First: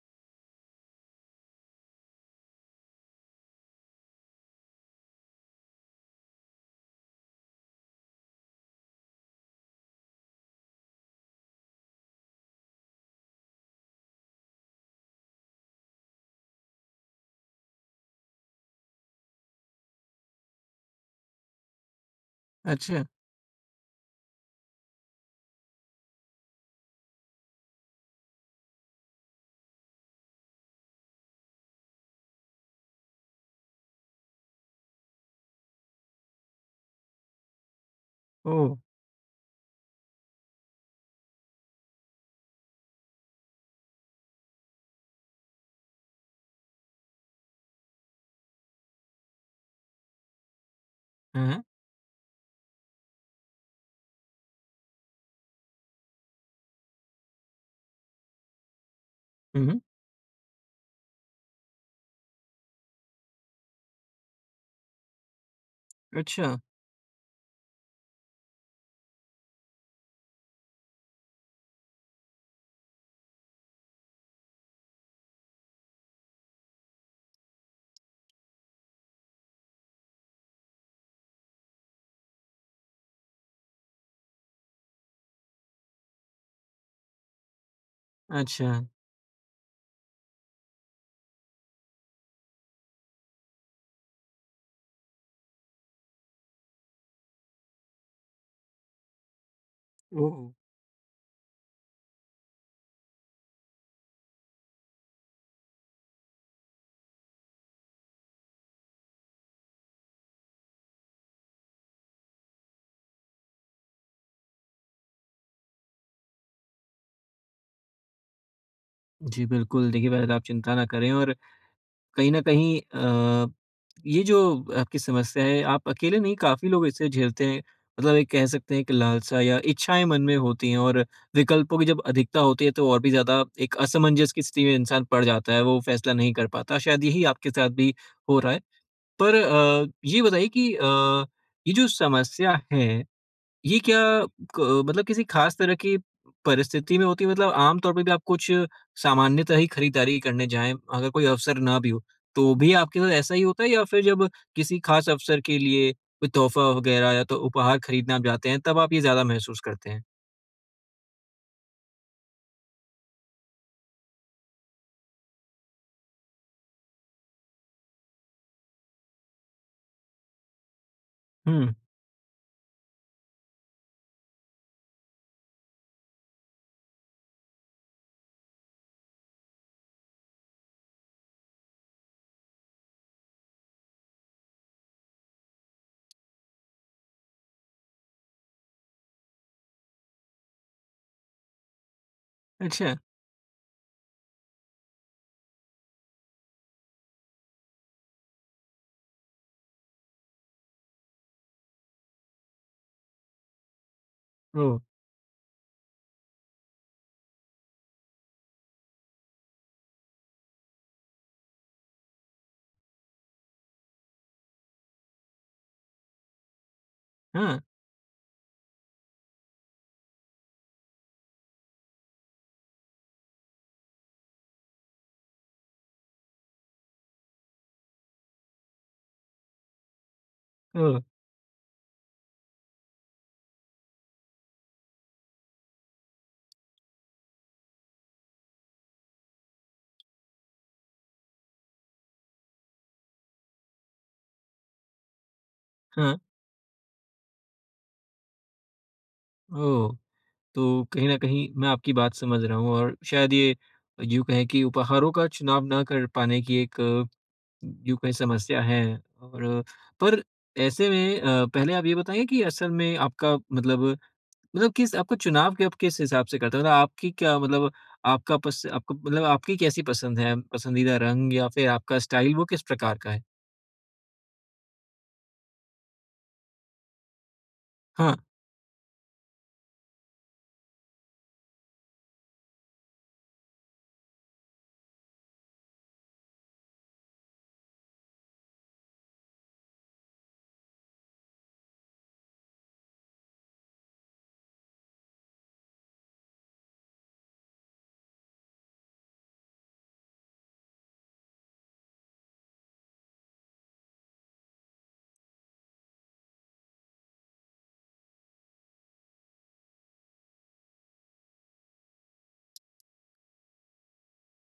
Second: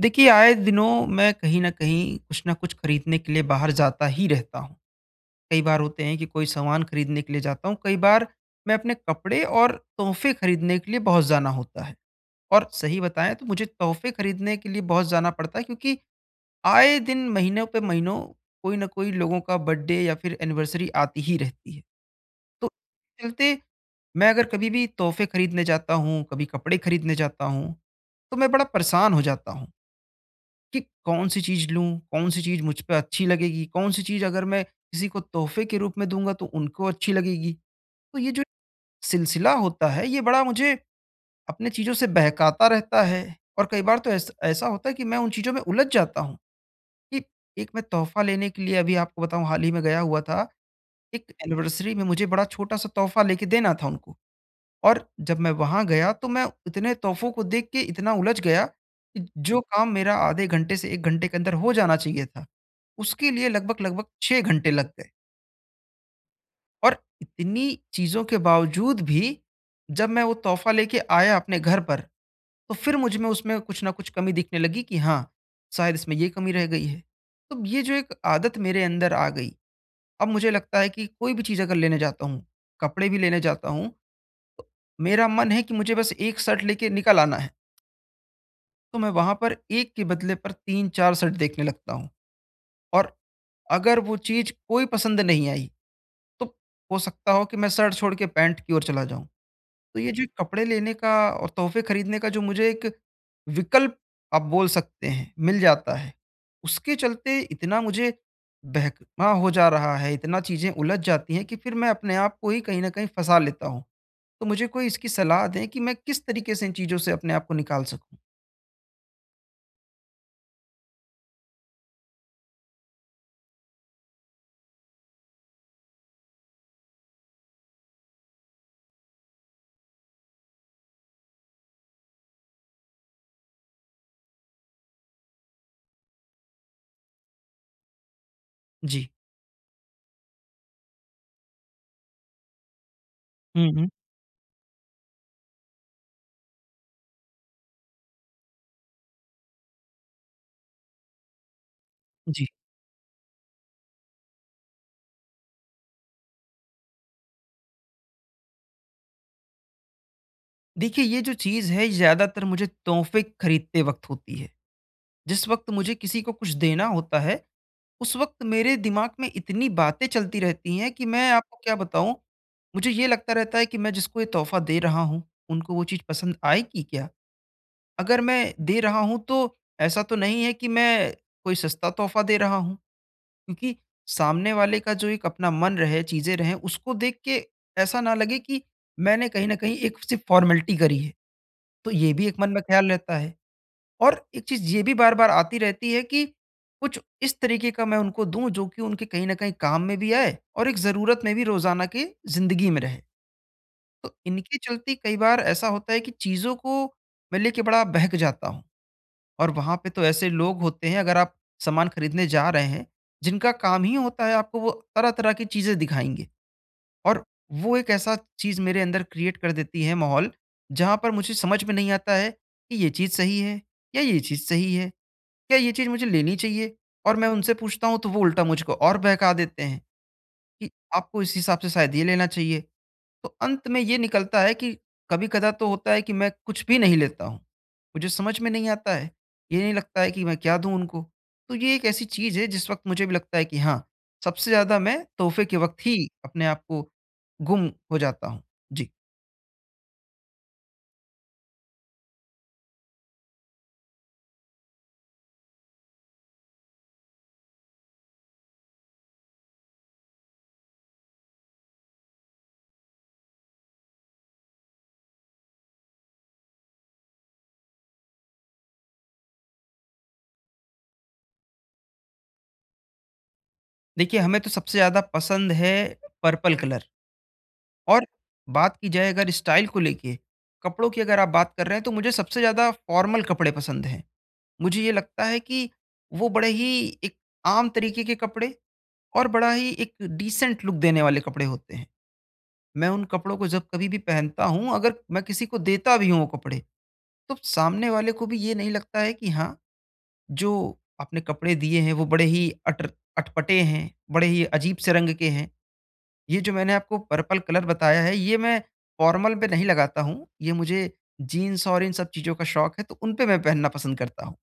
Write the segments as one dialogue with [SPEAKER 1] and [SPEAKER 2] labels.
[SPEAKER 1] देखिए, आए दिनों मैं कहीं न कहीं कुछ ना कुछ खरीदने के लिए बाहर जाता ही रहता हूँ। कई बार होते हैं कि कोई सामान खरीदने के लिए जाता हूँ, कई बार मैं अपने कपड़े और तोहफ़े खरीदने के लिए बहुत जाना होता है। और सही बताएँ तो मुझे तोहफ़े खरीदने के लिए बहुत जाना पड़ता है, क्योंकि आए दिन महीनों पे महीनों कोई न कोई लोगों का बर्थडे या फिर एनिवर्सरी आती ही रहती है। तो
[SPEAKER 2] अच्छा,
[SPEAKER 1] चलते, मैं अगर कभी भी तोहफ़े खरीदने जाता हूँ, कभी कपड़े खरीदने जाता हूँ, तो मैं बड़ा परेशान हो जाता हूँ। कि कौन-सी चीज़ लूँ? कौन-सी चीज़ मुझ पे अच्छी लगेगी? कौन-सी चीज़ अगर मैं किसी को तोहफ़े के रूप में दूँगा तो उनको अच्छी लगेगी? तो ये जो
[SPEAKER 2] ओह!
[SPEAKER 1] सिलसिला होता है, ये बड़ा मुझे अपने चीज़ों से बहकाता रहता है। और कई बार तो ऐस ऐसा होता है कि मैं उन चीज़ों में उलझ जाता हूँ कि, एक मैं तोहफ़ा लेने के लिए अभी आपको बताऊँ, हाल ही में गया हुआ था। एक
[SPEAKER 2] हाँ, हाँ।
[SPEAKER 1] एनिवर्सरी में मुझे बड़ा छोटा-सा तोहफ़ा लेके देना था उनको, और जब मैं वहाँ गया तो मैं इतने तोहफ़ों को देख के इतना उलझ गया कि जो
[SPEAKER 2] हुँ, हुँ।
[SPEAKER 1] काम मेरा आधे घंटे से 1 घंटे के अंदर हो जाना चाहिए था, उसके लिए लगभग-लगभग 6 घंटे लग गए।
[SPEAKER 2] अच्छा,
[SPEAKER 1] और इतनी चीज़ों के बावजूद भी, जब मैं वो तोहफ़ा लेके आया अपने घर पर, तो फिर मुझ में उसमें कुछ न कुछ कमी दिखने लगी कि हाँ, शायद इसमें ये कमी रह गई है। तो ये जो एक आदत मेरे अंदर आ गई, अब मुझे लगता है कि कोई भी चीज़ अगर लेने जाता हूँ, कपड़े भी लेने जाता हूँ, तो मेरा मन है कि मुझे बस 1 शर्ट लेके निकल आना है,
[SPEAKER 2] अच्छा।
[SPEAKER 1] तो मैं वहाँ पर 1 के बदले पर 3-4 शर्ट देखने लगता हूँ। और अगर वो चीज़ कोई पसंद नहीं आई, तो हो सकता हो कि मैं शर्ट छोड़ के पैंट की ओर चला जाऊँ। तो ये जो
[SPEAKER 2] ओह!
[SPEAKER 1] कपड़े लेने का और तोहफ़े खरीदने का जो मुझे एक विकल्प आप बोल सकते हैं, मिल जाता है, उसके चलते इतना मुझे बहकना हो जा रहा है, इतना चीज़ें उलझ जाती हैं कि फिर मैं अपने आप को ही कहीं न कहीं फँसा लेता हूँ। तो मुझे कोई इसकी सलाह दें कि मैं किस तरीके से इन चीज़ों से अपने आप को निकाल सकूँ?
[SPEAKER 2] जी, बिल्कुल, देखिए पहले तो आप चिंता ना करें और कहीं न कहीं अ, ये जो आपकी समस्या है, आप अकेले नहीं काफ़ी लोग इसे झेलते हैं। मतलब एक कह सकते हैं कि लालसा या इच्छाएँ मन में होती हैं और विकल्पों की जब अधिकता होती है, तो और भी ज़्यादा एक असमंजस की स्थिति में इंसान पड़ जाता है, वो फैसला नहीं कर पाता। शायद यही आपके साथ भी हो रहा है।
[SPEAKER 1] जी।
[SPEAKER 2] पर ये बताइए कि ये जो समस्या है
[SPEAKER 1] हुँ,
[SPEAKER 2] ये
[SPEAKER 1] हुँ।
[SPEAKER 2] क्या क मतलब किसी ख़ास तरह की परिस्थिति में होती है? मतलब आम तौर पे भी आप कुछ सामान्यतः ही खरीदारी करने जाएँ, अगर कोई अवसर ना भी हो,
[SPEAKER 1] जी।
[SPEAKER 2] तो भी आपके साथ ऐसा ही होता है या फिर जब किसी ख़ास अवसर के लिए कोई तोहफ़ा वग़ैरह या तो उपहार खरीदने आप जाते हैं, तब आप ये ज़्यादा महसूस करते हैं?
[SPEAKER 1] देखिए, ये जो चीज़ है, ये ज़्यादातर मुझे तोहफ़े खरीदते वक़्त होती है। जिस वक़्त मुझे किसी को कुछ देना होता है, उस वक़्त मेरे दिमाग में इतनी बातें चलती रहती हैं कि मैं आपको
[SPEAKER 2] हुँ,
[SPEAKER 1] क्या बताऊँ। मुझे ये लगता रहता है कि मैं जिसको ये तोहफ़ा दे रहा हूँ, उनको वो चीज़ पसंद आएगी क्या? अगर मैं दे रहा हूँ, तो ऐसा तो नहीं है कि मैं कोई सस्ता तोहफ़ा दे रहा हूँ, क्योंकि सामने वाले का जो एक अपना मन रहे, चीज़ें रहें, उसको देख के ऐसा ना लगे कि मैंने कहीं न कहीं एक सिर्फ़ फ़ॉर्मेलिटी करी है। तो ये भी एक मन में ख़्याल
[SPEAKER 2] अच्छा।
[SPEAKER 1] रहता है। और एक चीज़ ये भी बार-बार आती रहती है कि कुछ इस तरीके का मैं उनको दूँ, जो कि उनके कहीं न कहीं काम में भी आए और एक ज़रूरत में भी रोज़ाना की ज़िंदगी में रहे। तो इनके
[SPEAKER 2] ओह!
[SPEAKER 1] चलते कई बार ऐसा होता है कि चीज़ों को मैं लेके बड़ा बहक जाता हूँ। और वहाँ पे तो ऐसे लोग होते हैं, अगर आप सामान खरीदने जा रहे हैं, जिनका काम ही होता है आपको वो तरह-तरह की चीज़ें दिखाएँगे। और
[SPEAKER 2] हाँ,
[SPEAKER 1] वो एक ऐसा चीज़ मेरे अंदर क्रिएट कर देती है माहौल, जहाँ पर मुझे समझ में नहीं आता है कि ये चीज़ सही है या ये चीज़ सही है। क्या ये चीज़ मुझे लेनी चाहिए? और मैं उनसे पूछता हूँ, तो वो उल्टा मुझको और बहका देते हैं कि
[SPEAKER 2] ओह!
[SPEAKER 1] आपको इस हिसाब से शायद ये लेना चाहिए। तो अंत में ये निकलता है कि कभी-कदा तो होता है कि मैं कुछ भी नहीं लेता हूँ। मुझे समझ में नहीं आता है। ये नहीं लगता है कि मैं क्या दूँ उनको? तो ये एक ऐसी चीज़ है जिस वक़्त मुझे भी लगता है कि हाँ, सबसे ज़्यादा मैं तोहफ़े के वक़्त ही
[SPEAKER 2] हाँ,
[SPEAKER 1] अपने आप को गुम हो जाता हूँ। जी।
[SPEAKER 2] ओह! तो कहीं न कहीं मैं आपकी बात समझ रहा हूँ और शायद ये यूँ कहें कि उपहारों का चुनाव ना कर पाने की एक जो कोई समस्या है और पर ऐसे में पहले आप ये बताएँ कि असल में आपका मतलब किस आपका चुनाव के आप किस हिसाब से करते हो? मतलब आपकी क्या मतलब आपका पस आपको मतलब आपकी कैसी पसंद है? पसंदीदा रंग या फिर आपका स्टाइल वो किस प्रकार का है?
[SPEAKER 1] देखिए, हमें तो सबसे ज़्यादा पसंद है पर्पल कलर। और
[SPEAKER 2] हाँ,
[SPEAKER 1] बात की जाए अगर स्टाइल को लेके, कपड़ों की अगर आप बात कर रहे हैं, तो मुझे सबसे ज़्यादा फॉर्मल कपड़े पसंद हैं। मुझे ये लगता है कि वो बड़े ही एक आम तरीके के कपड़े और बड़ा ही एक डिसेंट लुक देने वाले कपड़े होते हैं। मैं उन कपड़ों को जब कभी भी पहनता हूँ, अगर मैं किसी को देता भी हूँ वो कपड़े, तो सामने वाले को भी ये नहीं लगता है कि हाँ, जो आपने कपड़े दिए हैं वो बड़े ही अटर अटपटे हैं, बड़े ही अजीब से रंग के हैं। ये जो मैंने आपको पर्पल कलर बताया है, ये मैं फॉर्मल पे नहीं लगाता हूँ। ये मुझे जीन्स और इन सब चीज़ों का शौक है, तो उन पे मैं पहनना पसंद करता हूँ।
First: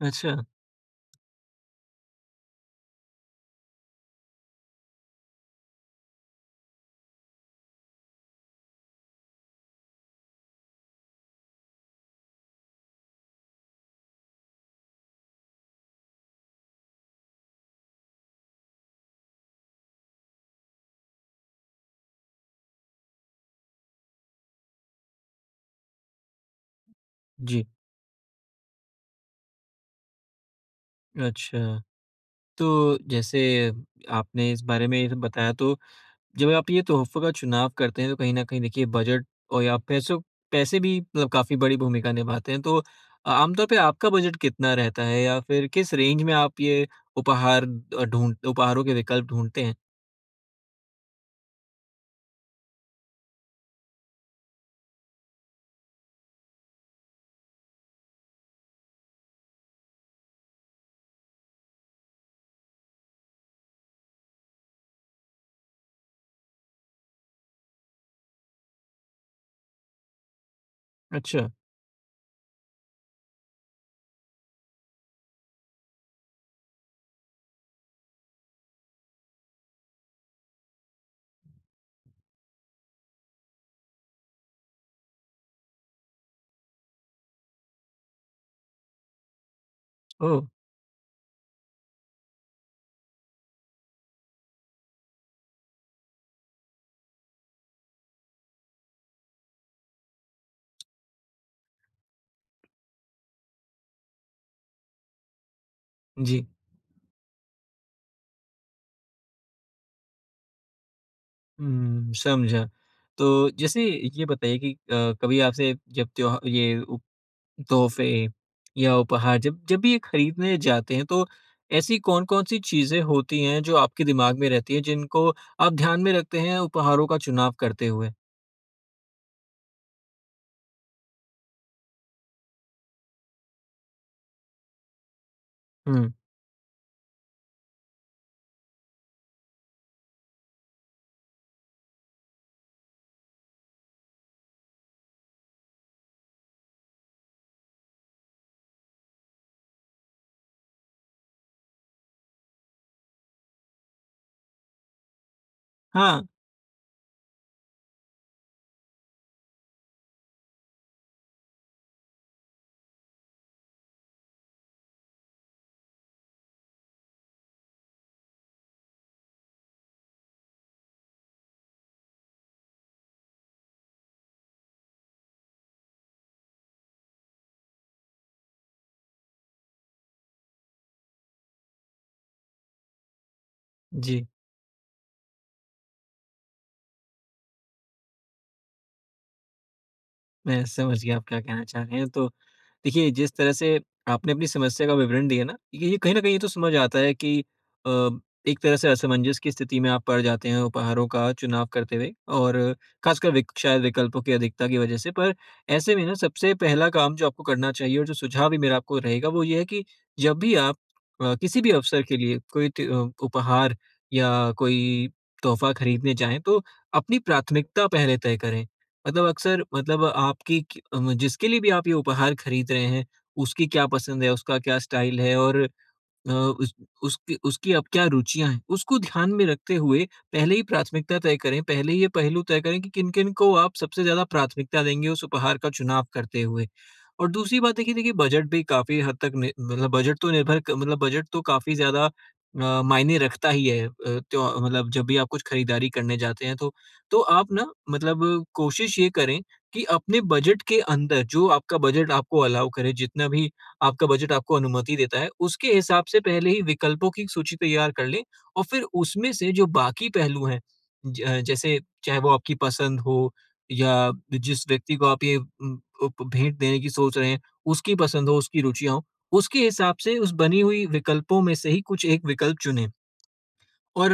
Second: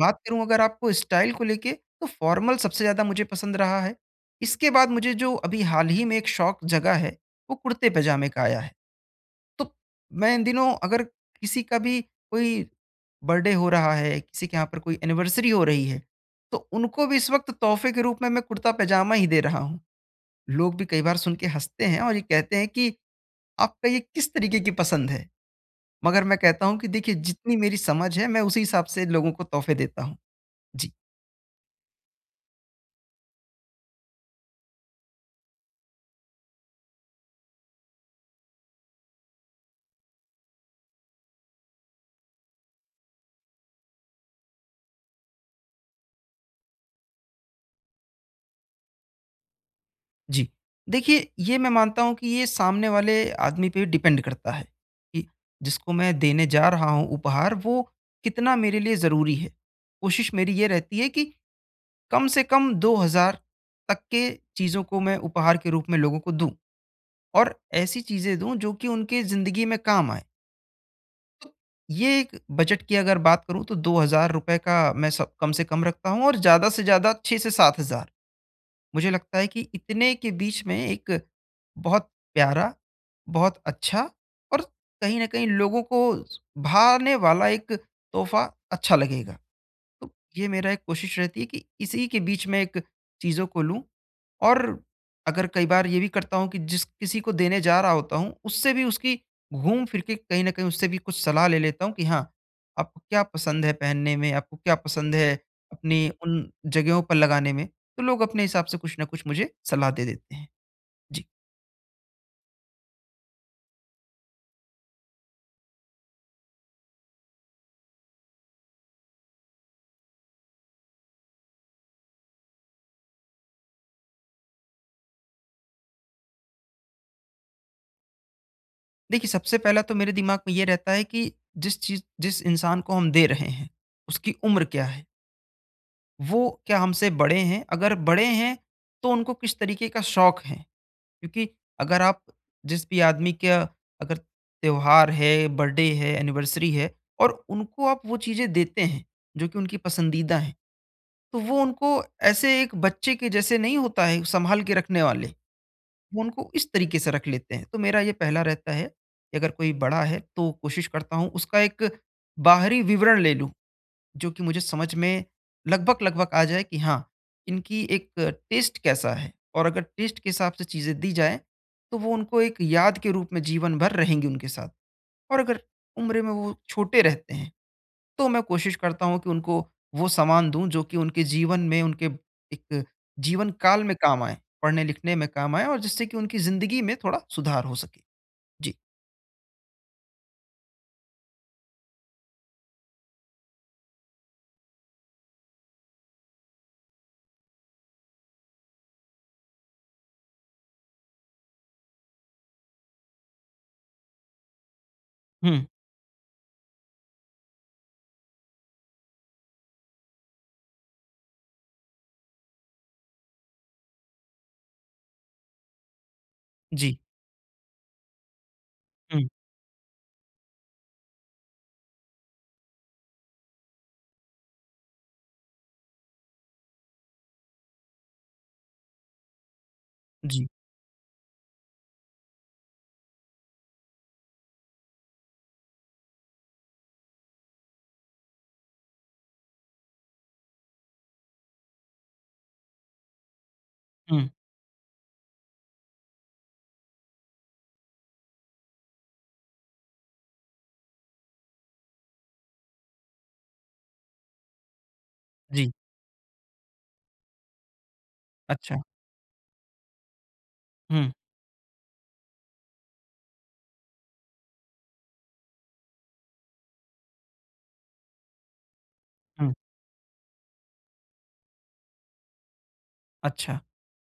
[SPEAKER 1] बात
[SPEAKER 2] अच्छा,
[SPEAKER 1] करूँ अगर आपको स्टाइल को लेके, तो फॉर्मल सबसे ज़्यादा मुझे पसंद रहा है। इसके बाद मुझे जो अभी हाल ही में एक शौक जगा है, वो कुर्ते-पजामे का आया है। तो मैं इन दिनों अगर किसी का भी कोई बर्थडे हो रहा है, किसी के यहाँ पर कोई एनिवर्सरी हो रही है, तो उनको भी इस वक़्त तोहफ़े के रूप में मैं कुर्ता-पजामा ही दे रहा हूँ। लोग भी कई बार सुन के हँसते हैं और ये कहते हैं कि आपका ये किस तरीके की पसंद है? मगर मैं कहता हूँ कि देखिए, जितनी
[SPEAKER 2] जी,
[SPEAKER 1] मेरी समझ है मैं उसी हिसाब से लोगों को तोहफ़े देता हूँ। जी,
[SPEAKER 2] अच्छा। तो जैसे आपने इस बारे में ये सब बताया तो जब आप ये तोहफ़ों का चुनाव करते हैं तो कहीं न कहीं देखिए बजट और या पैसों पैसे भी मतलब काफ़ी बड़ी भूमिका निभाते हैं। तो आमतौर पे आपका बजट कितना रहता है या फिर किस रेंज में आप ये उपहारों के विकल्प ढूँढते हैं?
[SPEAKER 1] जी। देखिए, ये मैं मानता हूँ कि ये सामने वाले आदमी पे डिपेंड करता है, कि जिसको मैं देने जा रहा हूँ उपहार, वो कितना मेरे लिए ज़रूरी है। कोशिश मेरी ये रहती है कि कम से कम 2000 तक के चीज़ों को मैं उपहार के रूप में लोगों को दूँ, और ऐसी चीज़ें दूँ जो कि उनके ज़िंदगी में काम आएँ।
[SPEAKER 2] अच्छा,
[SPEAKER 1] तो ये एक बजट की अगर बात करूँ, तो ₹2000 का मैं सब कम से कम रखता हूँ और ज़्यादा से ज़्यादा 6 से 7000। मुझे लगता है कि इतने के बीच में एक बहुत प्यारा, बहुत अच्छा और कहीं न कहीं लोगों को भाने वाला एक तोहफ़ा अच्छा लगेगा। तो
[SPEAKER 2] ओह!
[SPEAKER 1] ये मेरा एक कोशिश रहती है कि इसी के बीच में एक चीज़ों को लूँ। और अगर कई बार ये भी करता हूँ कि जिस किसी को देने जा रहा होता हूँ, उससे भी उसकी घूम फिर के कहीं न कहीं उससे भी कुछ सलाह ले लेता हूँ कि हाँ, आपको क्या पसंद है पहनने में, आपको क्या पसंद है अपनी
[SPEAKER 2] जी।
[SPEAKER 1] उन जगहों पर लगाने में। तो लोग अपने हिसाब से कुछ न कुछ मुझे सलाह दे देते हैं। जी।
[SPEAKER 2] हुँ, समझा। तो जैसे ये बताइए कि कभी आपसे जब त्योहा ये उ तोहफे या उपहार जब जब भी ये खरीदने जाते हैं तो ऐसी कौन-कौन सी चीज़ें होती हैं जो आपके दिमाग में रहती हैं जिनको आप ध्यान में रखते हैं उपहारों का चुनाव करते हुए?
[SPEAKER 1] देखिए, सबसे पहला तो मेरे दिमाग में ये रहता है कि जिस चीज़ जिस इंसान को हम दे रहे हैं, उसकी उम्र क्या है?
[SPEAKER 2] हुँ।
[SPEAKER 1] वो क्या हमसे बड़े हैं? अगर बड़े हैं, तो उनको किस तरीके का शौक है? क्योंकि अगर आप जिस भी आदमी का, अगर त्योहार है, बर्थडे है, एनिवर्सरी है, और उनको आप वो चीज़ें देते हैं जो कि उनकी पसंदीदा हैं, तो वो उनको ऐसे एक बच्चे के जैसे नहीं होता है सँभाल के रखने वाले, वो
[SPEAKER 2] हाँ,
[SPEAKER 1] उनको इस तरीके से रख लेते हैं। तो मेरा ये पहला रहता है कि अगर कोई बड़ा है, तो कोशिश करता हूँ उसका एक बाहरी विवरण ले लूँ। जो कि मुझे समझ में लगभग-लगभग आ जाए कि हाँ, इनकी एक टेस्ट कैसा है, और अगर टेस्ट के हिसाब से चीज़ें दी जाएँ, तो वो उनको एक याद के रूप में जीवन भर रहेंगी उनके साथ। और अगर उम्र में वो छोटे रहते हैं, तो मैं कोशिश करता हूँ कि उनको वो सामान दूँ जो कि उनके जीवन में, उनके एक जीवन काल में काम
[SPEAKER 2] जी।
[SPEAKER 1] आएँ, पढ़ने-लिखने में काम आएँ, और जिससे कि उनकी ज़िंदगी में थोड़ा सुधार हो सके। जी।
[SPEAKER 2] मैं समझ गया आप क्या कहना चाह रहे हैं। तो देखिए, जिस तरह से आपने अपनी समस्या का विवरण दिया ना, ये कहीं न कहीं ये तो समझ आता है कि अ, एक तरह से असमंजस की स्थिति में आप पड़ जाते हैं उपहारों का चुनाव करते हुए और खासकर विक शायद विकल्पों की अधिकता की वजह से। पर
[SPEAKER 1] हुँ,
[SPEAKER 2] ऐसे में ना सबसे पहला काम जो आपको करना चाहिए और जो सुझाव भी मेरा आपको रहेगा वो ये है कि जब भी आप किसी भी अवसर के लिए कोई उपहार या कोई तोहफ़ा खरीदने जाएँ, तो
[SPEAKER 1] जी,
[SPEAKER 2] अपनी प्राथमिकता पहले तय करें।
[SPEAKER 1] हुँ,
[SPEAKER 2] मतलब अक्सर मतलब आपकी जिसके लिए भी आप ये उपहार खरीद रहे हैं उसकी क्या पसंद है उसका क्या स्टाइल है और अ, उस उसकी उसकी अब क्या रुचियाँ हैं, उसको ध्यान में रखते हुए
[SPEAKER 1] जी,
[SPEAKER 2] पहले ही प्राथमिकता तय करें, पहले ही ये पहलू तय करें कि किन-किन को आप सबसे ज़्यादा प्राथमिकता देंगे उस उपहार का चुनाव करते हुए। और दूसरी बात देखिए देखिए बजट भी काफ़ी हद तक नि मतलब बजट तो निर्भर क मतलब बजट तो काफ़ी ज़्यादा मायने रखता ही है अ,
[SPEAKER 1] हुँ,
[SPEAKER 2] त्यो मतलब जब भी आप कुछ खरीदारी करने जाते हैं तो। तो आप ना मतलब कोशिश ये करें कि अपने बजट के अंदर जो आपका बजट आपको अलाउ करे जितना भी आपका बजट आपको अनुमति देता है,
[SPEAKER 1] जी,
[SPEAKER 2] उसके हिसाब से पहले ही विकल्पों की सूची तैयार कर लें और
[SPEAKER 1] अच्छा,
[SPEAKER 2] फिर उसमें से जो बाकी पहलू हैं,
[SPEAKER 1] हुँ,
[SPEAKER 2] जैसे चाहे वो आपकी पसंद हो या जिस व्यक्ति को आप ये उम, उप भेंट देने की सोच रहे हैं, उसकी पसंद हो, उसकी रुचियाँ हों,
[SPEAKER 1] हुँ,
[SPEAKER 2] उसके हिसाब से उस बनी हुई विकल्पों में से ही कुछ एक विकल्प चुनें।
[SPEAKER 1] अच्छा,
[SPEAKER 2] और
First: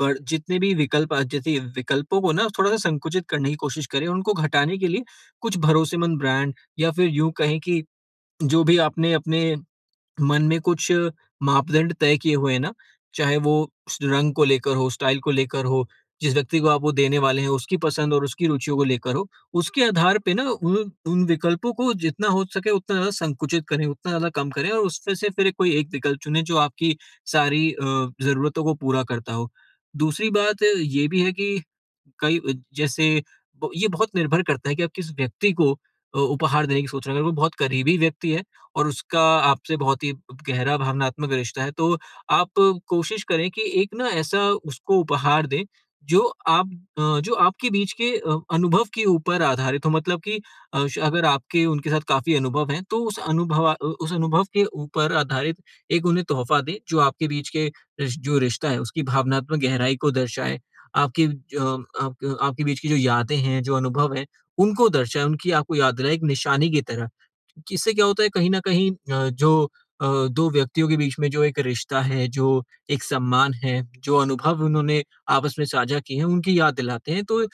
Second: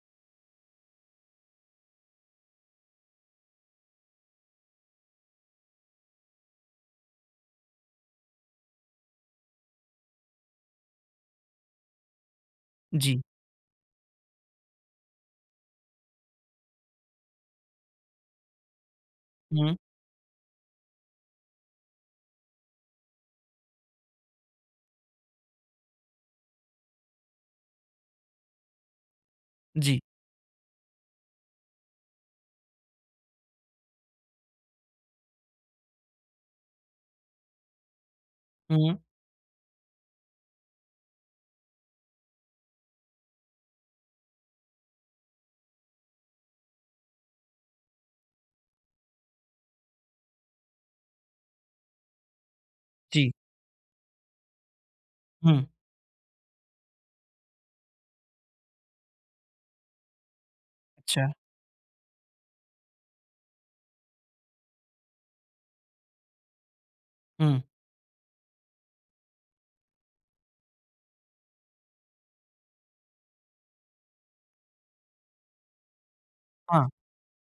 [SPEAKER 2] ब जितने भी विकल्प जैसे विकल्पों को ना थोड़ा-सा संकुचित करने की कोशिश करें, उनको घटाने के लिए कुछ भरोसेमंद ब्रांड या फिर यूँ कहें कि जो भी आपने अपने मन में कुछ मापदंड तय किए हुए हैं ना,
[SPEAKER 1] जी,
[SPEAKER 2] चाहे वो स रंग को लेकर हो, स्टाइल को लेकर हो, जिस व्यक्ति को आप वो देने वाले हैं, उसकी पसंद और उसकी रुचियों को लेकर हो,
[SPEAKER 1] हुँ।
[SPEAKER 2] उसके आधार पे ना उन उन विकल्पों को जितना हो सके उतना ज़्यादा संकुचित करें, उतना ज़्यादा कम करें और उसमें से फिर कोई एक विकल्प चुनें जो आपकी सारी ज़रूरतों को पूरा करता हो।
[SPEAKER 1] जी।
[SPEAKER 2] दूसरी बात ये भी है कि कई जैसे ब ये बहुत निर्भर करता है कि आप किस व्यक्ति को उपहार देने की सोच रहे हैं। अगर वो बहुत करीबी व्यक्ति है और
[SPEAKER 1] हुँ,
[SPEAKER 2] उसका आपसे बहुत ही गहरा भावनात्मक रिश्ता है, तो आप कोशिश करें कि एक ना ऐसा उसको उपहार दें, जो आप जो आपके बीच के अनुभव के ऊपर आधारित हो मतलब कि अ, श अगर आपके उनके साथ काफ़ी अनुभव हैं, तो उस
[SPEAKER 1] जी।
[SPEAKER 2] उस अनुभव के ऊपर आधारित
[SPEAKER 1] हुँ,
[SPEAKER 2] एक उन्हें तोहफ़ा दें, जो आपके बीच के रिश जो रिश्ता है, उसकी भावनात्मक गहराई को दर्शाए,
[SPEAKER 1] अच्छा।
[SPEAKER 2] आपकी ज अ, आपके आपके बीच की जो यादें हैं, जो अनुभव हैं, उनको दर्शाए, उनकी आपको याद दिलाए एक निशानी की तरह।
[SPEAKER 1] हुँ,
[SPEAKER 2] इससे क्या होता है कहीं न कहीं जो अ, 2 व्यक्तियों के बीच में जो एक रिश्ता है, जो एक सम्मान है, जो अनुभव उन्होंने आपस में साझा किए हैं, उनकी याद
[SPEAKER 1] हाँ,
[SPEAKER 2] दिलाते हैं। तो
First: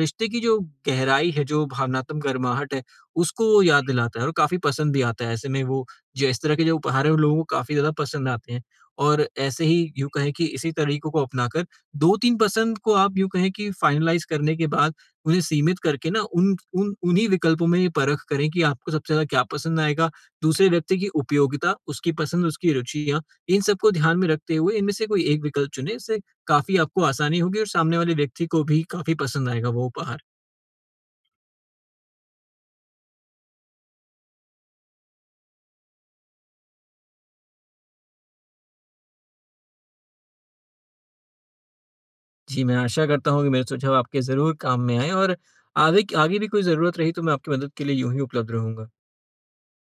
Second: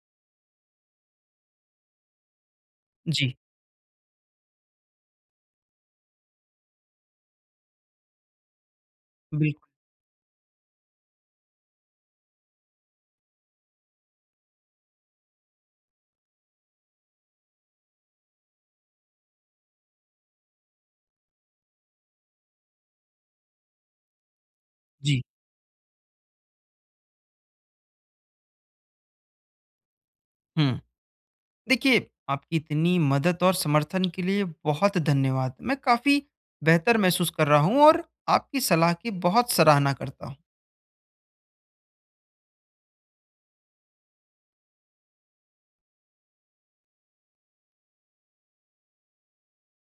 [SPEAKER 2] रिश्ते की जो गहराई है, जो भावनात्मक गर्माहट है,
[SPEAKER 1] जी,
[SPEAKER 2] उसको वो याद दिलाता है और काफ़ी पसंद भी आता है। ऐसे में वो जो इस तरह के जो उपहार हैं, वो लोगों को काफ़ी ज़्यादा पसंद आते हैं। और
[SPEAKER 1] बिल्कुल,
[SPEAKER 2] ऐसे ही यूँ कहें कि इसी तरीकों को अपनाकर 2-3 पसंद को आप यूँ कहें कि फ़ाइनलाइज़ करने के बाद उन्हें सीमित करके ना उन उन उन्हीं विकल्पों में ये परख करें कि आपको सबसे ज़्यादा क्या पसंद आएगा। दूसरे व्यक्ति की उपयोगिता, उसकी पसंद, उसकी रुचियाँ, इन सबको ध्यान में रखते हुए इनमें से
[SPEAKER 1] जी,
[SPEAKER 2] कोई एक विकल्प चुनें। इससे काफ़ी आपको आसानी होगी और सामने वाले व्यक्ति को भी काफ़ी पसंद आएगा वो उपहार।
[SPEAKER 1] हुँ। देखिए, आपकी इतनी मदद और समर्थन के लिए बहुत धन्यवाद। मैं काफ़ी बेहतर महसूस कर रहा हूँ, और आपकी सलाह की बहुत सराहना करता हूँ।
[SPEAKER 2] जी, मैं आशा करता हूँ कि मेरे सुझाव आपके ज़रूर काम में आएँ और आगे आगे भी कोई ज़रूरत रही तो मैं आपकी मदद के लिए यूँ ही उपलब्ध रहूँगा।